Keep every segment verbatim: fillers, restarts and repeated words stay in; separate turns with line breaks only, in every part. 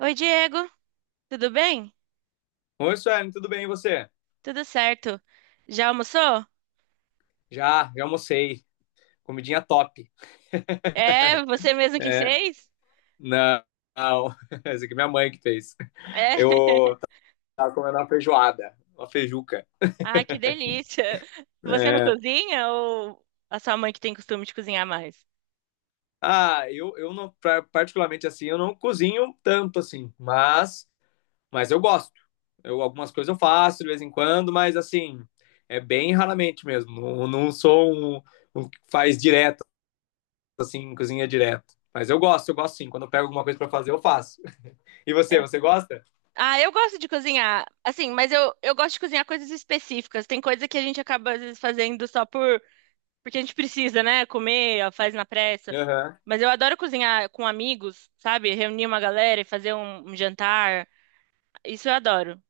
Oi, Diego, tudo bem?
Oi, Suelen, tudo bem e você?
Tudo certo. Já almoçou?
Já, já almocei. Comidinha top.
É, você mesmo que
É,
fez?
não, não. Essa aqui é minha mãe que fez.
É.
Eu tava comendo uma feijoada, uma feijuca.
Ah, que delícia. Você não
É.
cozinha ou a sua mãe que tem costume de cozinhar mais?
Ah, eu, eu não, pra- particularmente assim, eu não cozinho tanto assim, mas, mas eu gosto. Eu, algumas coisas eu faço de vez em quando, mas assim, é bem raramente mesmo. Não, não sou um, um que faz direto. Assim, cozinha direto. Mas eu gosto, eu gosto sim. Quando eu pego alguma coisa pra fazer, eu faço. E você,
É.
você gosta?
Ah, eu gosto de cozinhar, assim, mas eu, eu gosto de cozinhar coisas específicas. Tem coisa que a gente acaba às vezes fazendo só por porque a gente precisa, né? Comer, ó, faz na pressa.
Aham.
Mas eu adoro cozinhar com amigos, sabe? Reunir uma galera e fazer um um jantar. Isso eu adoro.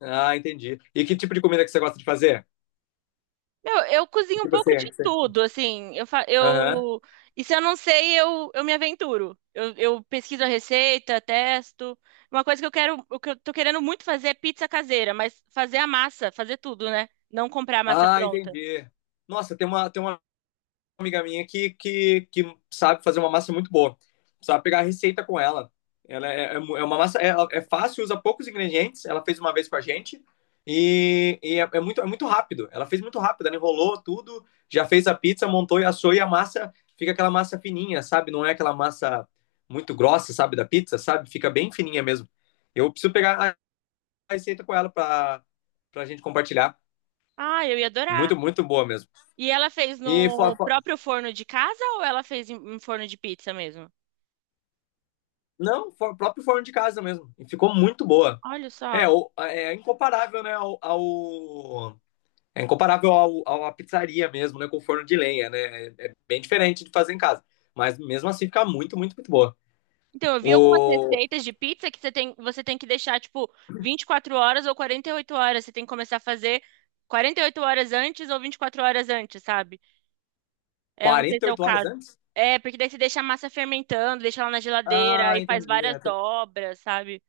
Ah, entendi. E que tipo de comida que você gosta de fazer?
Meu, eu
Que
cozinho um
tipo assim,
pouco
é
de
que você...
tudo, assim, eu, fa-
Aham.
eu, e se eu não sei, eu, eu me aventuro. Eu, eu pesquiso a receita, testo. Uma coisa que eu quero, o que eu tô querendo muito fazer é pizza caseira, mas fazer a massa, fazer tudo, né? Não comprar a massa
Ah,
pronta.
entendi. Nossa, tem uma, tem uma amiga minha que, que, que sabe fazer uma massa muito boa. Sabe pegar a receita com ela. Ela é, é é uma massa, é, é fácil, usa poucos ingredientes. Ela fez uma vez com a gente e, e é, é muito, é muito rápido. Ela fez muito rápido, ela enrolou tudo, já fez a pizza, montou e assou, e a massa fica aquela massa fininha, sabe? Não é aquela massa muito grossa, sabe, da pizza, sabe? Fica bem fininha mesmo. Eu preciso pegar a receita com ela para para a gente compartilhar.
Ah, eu ia adorar.
Muito, muito boa mesmo.
E ela fez
E Flá,
no próprio forno de casa ou ela fez em em forno de pizza mesmo?
Não, for, próprio forno de casa mesmo. E ficou muito boa.
Olha
É,
só.
o- é incomparável, né. ao, ao- É incomparável ao, ao- à pizzaria mesmo, né, com forno de lenha, né? É, é bem diferente de fazer em casa. Mas mesmo assim fica muito, muito, muito boa.
Então, eu vi algumas
O
receitas de pizza que você tem, você tem que deixar, tipo, vinte e quatro horas ou quarenta e oito horas. Você tem que começar a fazer quarenta e oito horas antes ou vinte e quatro horas antes, sabe? É, eu não sei
quarenta
se
e
é o
oito horas
caso.
antes?
É, porque daí você deixa a massa fermentando, deixa ela na geladeira
Ah,
e faz
entendi.
várias
Ela tem
dobras, sabe?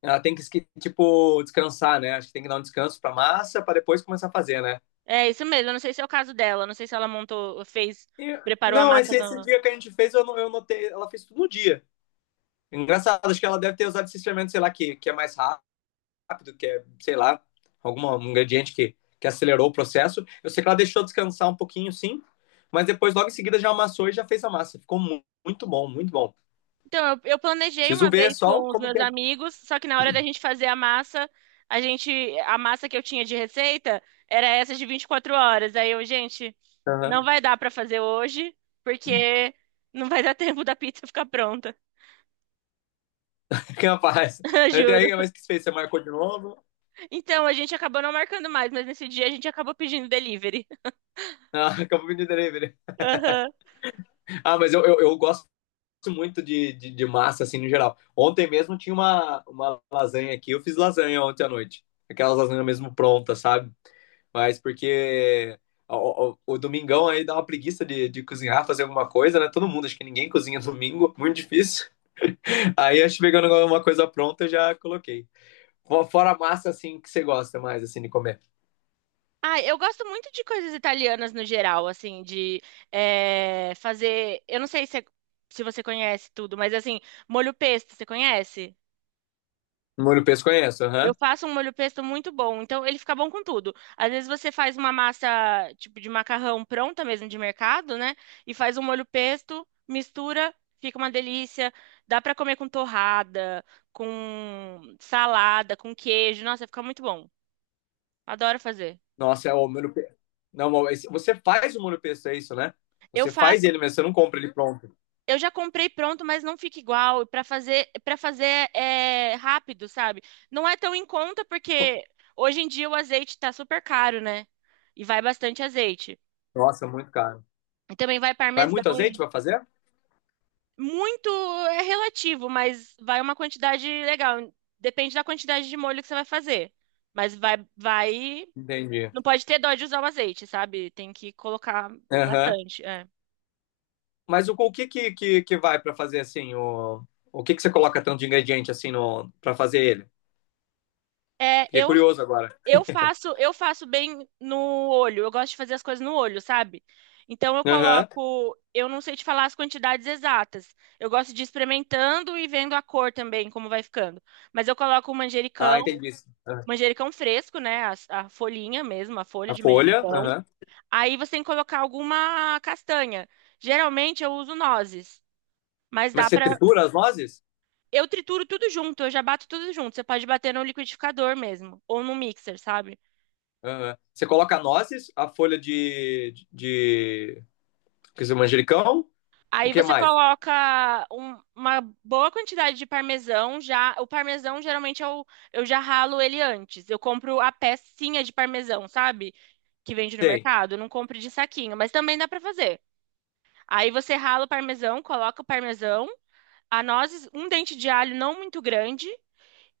ela tem que, esque- tipo, descansar, né? Acho que tem que dar um descanso pra massa pra depois começar a fazer, né?
É isso mesmo. Eu não sei se é o caso dela. Eu não sei se ela montou, fez,
E-
preparou a
não,
massa
esse, esse
do.
dia que a gente fez, eu, não- eu notei, ela fez tudo no dia. Engraçado, acho que ela deve ter usado esse fermento, sei lá, que, que é mais rápido rápido, que é, sei lá, algum um ingrediente que, que acelerou o processo. Eu sei que ela deixou descansar um pouquinho, sim, mas depois, logo em seguida, já amassou e já fez a massa. Ficou mu- muito bom, muito bom.
Então, eu, eu planejei
Preciso
uma
ver
vez
só
com os
como que
meus
é.
amigos, só que na hora da gente fazer a massa, a gente, a massa que eu tinha de receita era essa de vinte e quatro horas. Aí eu, gente, não
Aham.
vai dar pra fazer hoje, porque não vai dar tempo da pizza ficar pronta,
Que rapaz.
juro.
Daí, mas que fez? Você marcou de novo?
Então, a gente acabou não marcando mais, mas nesse dia a gente acabou pedindo delivery.
Ah, acabou de delivery.
Aham.
Ah, mas eu, eu, eu gosto muito de, de, de massa, assim, no geral. Ontem mesmo tinha uma, uma lasanha aqui. Eu fiz lasanha ontem à noite. Aquelas lasanhas mesmo prontas, sabe? Mas porque o, o- o domingão aí dá uma preguiça de, de cozinhar, fazer alguma coisa, né? Todo mundo, acho que ninguém cozinha domingo, muito difícil. Aí acho que pegando uma coisa pronta, eu já coloquei. Fora a massa, assim, que você gosta mais, assim, de comer.
Ah, eu gosto muito de coisas italianas no geral, assim, de eh, fazer. Eu não sei se, é- se você conhece tudo, mas assim, molho pesto, você conhece?
Molho pesto conheço,
Eu
aham.
faço um molho pesto muito bom, então ele fica bom com tudo. Às vezes você faz uma massa tipo de macarrão pronta mesmo de mercado, né? E faz um molho pesto, mistura, fica uma delícia. Dá pra comer com torrada, com salada, com queijo. Nossa, fica muito bom. Adoro fazer.
Nossa, é o molho pesto. Não, mas você faz o molho pesto, é isso, né?
Eu
Você faz
faço,
ele mesmo, você não compra ele pronto.
eu já comprei pronto, mas não fica igual. E para fazer, para fazer é rápido, sabe? Não é tão em conta
Co-
porque hoje em dia o azeite tá super caro, né? E vai bastante azeite.
Nossa, é muito caro.
E também vai
Vai
parmesão.
muito azeite pra fazer?
Muito é relativo, mas vai uma quantidade legal. Depende da quantidade de molho que você vai fazer. Mas vai, vai.
Entendi.
Não pode ter dó de usar o azeite, sabe? Tem que colocar
Aham.
bastante. É,
Mas o, o que, que, que, que vai para fazer assim? O, o que, que você coloca tanto de ingrediente assim no, para fazer ele?
É,
Fiquei
eu,
curioso agora.
eu faço, eu faço bem no olho. Eu gosto de fazer as coisas no olho, sabe? Então eu
Aham.
coloco. Eu não sei te falar as quantidades exatas. Eu gosto de ir experimentando e vendo a cor também, como vai ficando. Mas eu coloco o manjericão.
Ah, entendi. Aham.
Manjericão fresco, né? A, a folhinha mesmo, a folha
A
de
folha.
manjericão.
Aham.
Aí você tem que colocar alguma castanha. Geralmente eu uso nozes, mas
Mas
dá
você
pra.
tritura as nozes?
Eu trituro tudo junto, eu já bato tudo junto. Você pode bater no liquidificador mesmo, ou no mixer, sabe?
Aham. Você coloca nozes, a folha, de, de, de... quer dizer, manjericão? O
Aí
que
você
mais?
coloca um- uma boa quantidade de parmesão. Já o parmesão geralmente eu, eu já ralo ele antes. Eu compro a pecinha de parmesão, sabe? Que vende no
Tem.
mercado. Eu não compro de saquinho, mas também dá pra fazer. Aí você rala o parmesão, coloca o parmesão, a nozes, um dente de alho não muito grande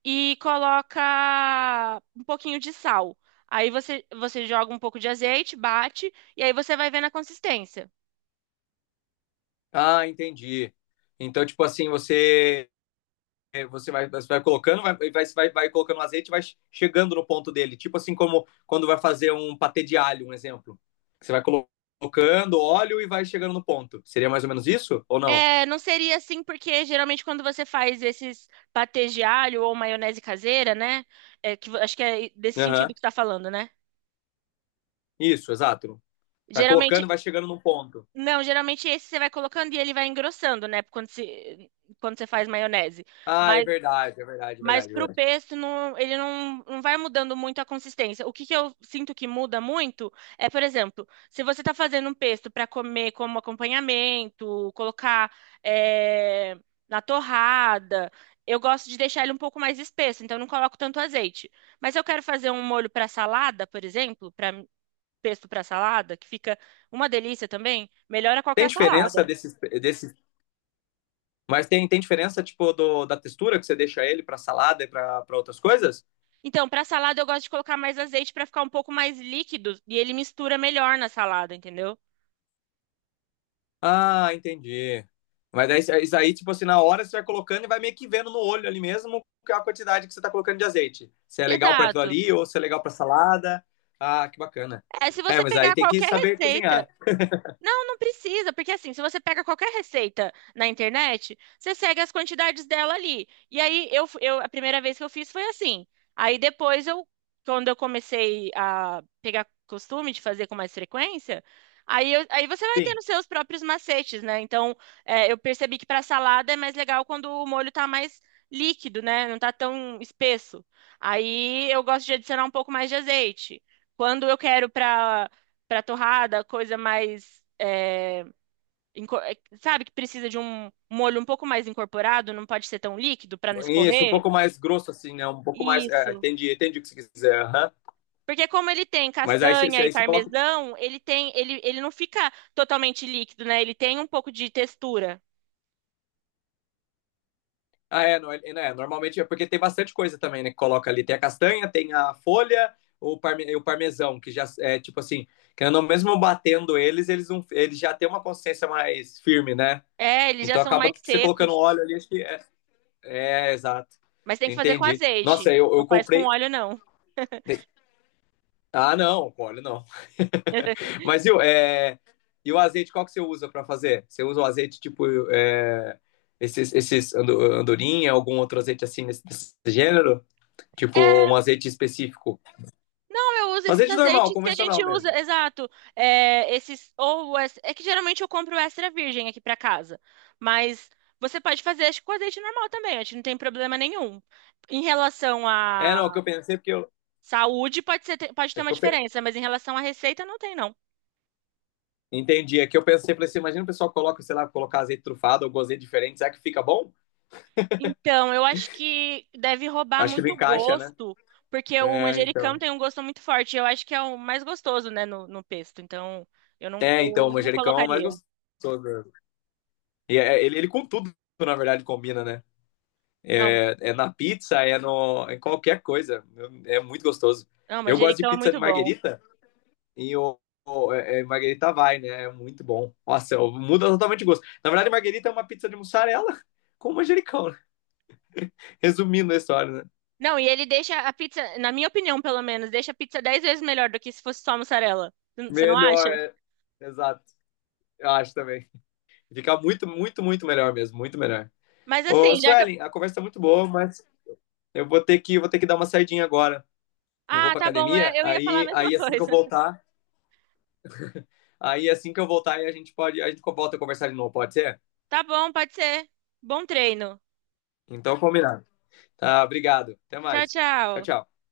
e coloca um pouquinho de sal. Aí você, você joga um pouco de azeite, bate e aí você vai vendo a consistência.
Ah, entendi. Então, tipo assim, você É, você vai, você vai colocando, vai, vai, vai colocando o azeite e vai chegando no ponto dele. Tipo assim, como quando vai fazer um patê de alho, um exemplo. Você vai colocando óleo e vai chegando no ponto. Seria mais ou menos isso? Ou não?
É, não seria assim, porque geralmente quando você faz esses patês de alho ou maionese caseira, né? É, que, vo- acho que é desse sentido
Aham.
que tá falando, né?
Isso, exato. Vai
Geralmente,
colocando e vai chegando no ponto.
não, geralmente esse você vai colocando e ele vai engrossando, né? Quando, se, quando você faz maionese.
Ah, é
Mas
verdade, é verdade, é
Mas
verdade, é
para o
verdade.
pesto, não- ele não, não vai mudando muito a consistência. O que que eu sinto que muda muito é, por exemplo, se você está fazendo um pesto para comer como acompanhamento, colocar é, na torrada, eu gosto de deixar ele um pouco mais espesso, então eu não coloco tanto azeite. Mas se eu quero fazer um molho para salada, por exemplo, para pesto para salada, que fica uma delícia também, melhora
Tem
qualquer
diferença
salada.
desses, desses, mas tem, tem diferença tipo do, da textura que você deixa ele para salada e para outras coisas?
Então, para salada eu gosto de colocar mais azeite para ficar um pouco mais líquido e ele mistura melhor na salada, entendeu?
Ah, entendi. Mas daí, isso isso aí, tipo assim, na hora você vai colocando e vai meio que vendo no olho ali mesmo a quantidade que você tá colocando de azeite. Se é legal para aquilo
Exato.
ali ou se é legal para salada. Ah, que bacana.
É, se
É,
você
mas aí
pegar
tem que
qualquer
saber
receita.
cozinhar.
Não, não precisa, porque assim, se você pega qualquer receita na internet, você segue as quantidades dela ali. E aí, eu, fu- eu, a primeira vez que eu fiz foi assim. Aí depois eu, quando eu comecei a pegar costume de fazer com mais frequência, aí, eu- aí você vai
Sim.
tendo seus próprios macetes, né? Então, é, eu percebi que para salada é mais legal quando o molho tá mais líquido, né? Não tá tão espesso. Aí eu gosto de adicionar um pouco mais de azeite. Quando eu quero para para torrada, coisa mais, é, inco- é, sabe, que precisa de um molho um pouco mais incorporado, não pode ser tão líquido para não
Isso, um
escorrer.
pouco mais grosso assim, né? Um pouco mais. É,
Isso.
entendi, entendi o que você quiser. Aham.
Porque como ele tem
Mas aí, você-
castanha e
aí você coloca.
parmesão, ele tem, ele, ele não fica totalmente líquido, né? Ele tem um pouco de textura.
Ah, é, não, é, não, é, normalmente é porque tem bastante coisa também, né? Que coloca ali. Tem a castanha, tem a folha, o, parme, e o parmesão, que já é tipo assim, querendo ou não, mesmo batendo eles, eles, não, eles já têm uma consistência mais firme, né?
É, eles já
Então
são
acaba
mais
que você colocando
secos,
óleo ali, acho que é. É, exato.
mas tem que fazer com
Entendi.
azeite.
Nossa, eu,
Não
eu
faz com
comprei.
óleo, não.
Ah, não, com óleo não. Mas viu, é, e o azeite, qual que você usa para fazer? Você usa o azeite tipo é, esses, esses ando- andorinha, algum outro azeite assim nesse, desse gênero? Tipo, um
É,
azeite específico.
não, eu uso
Um
esses
azeite normal,
azeites que a
convencional
gente
mesmo.
usa, exato. É, esses ou es- é que geralmente eu compro extra virgem aqui pra casa, mas você pode fazer acho que com azeite normal também, acho que não tem problema nenhum. Em relação
É, não, é o que
à
eu pensei, porque eu.
saúde, pode ser, pode ter
É
uma
que eu pe-
diferença, mas em relação à receita não tem não.
entendi, é que eu pensei, falei assim, imagina o pessoal coloca, sei lá, colocar azeite trufado ou azeite diferente, será que fica bom?
Então, eu acho que deve roubar
Acho que não
muito
encaixa, né?
gosto, porque o
É,
manjericão
então.
tem um gosto muito forte. Eu acho que é o mais gostoso, né, no, no pesto. Então, eu não,
É, então, o
eu não
manjericão é o mais
colocaria.
gostoso. E é- ele, ele com tudo, na verdade, combina, né?
Não,
É, é na pizza, é no, em qualquer coisa. É muito gostoso.
não,
Eu gosto de
manjericão é
pizza de
muito bom.
marguerita. E o, o- é- é Marguerita vai, né? É muito bom. Nossa, eu- muda totalmente o gosto. Na verdade, Marguerita é uma pizza de mussarela com manjericão, né? Resumindo a história, né?
Não, e ele deixa a pizza, na minha opinião, pelo menos, deixa a pizza dez vezes melhor do que se fosse só mussarela. Você não acha?
Melhor, é. Exato. Eu acho também. Fica muito, muito, muito melhor mesmo. Muito melhor.
Mas
Ô,
assim, já que eu...
Suelen, a conversa tá muito boa, mas eu vou ter que, vou ter que dar uma saidinha agora. Eu vou
Ah,
pra
tá bom,
academia,
é, eu ia falar a
aí,
mesma
aí assim que eu
coisa.
voltar, aí assim que eu voltar, aí a gente pode, a gente volta a conversar de novo, pode ser?
Tá bom, pode ser. Bom treino.
Então, combinado. Tá, obrigado. Até
Tchau,
mais. Tchau,
tchau.
tchau.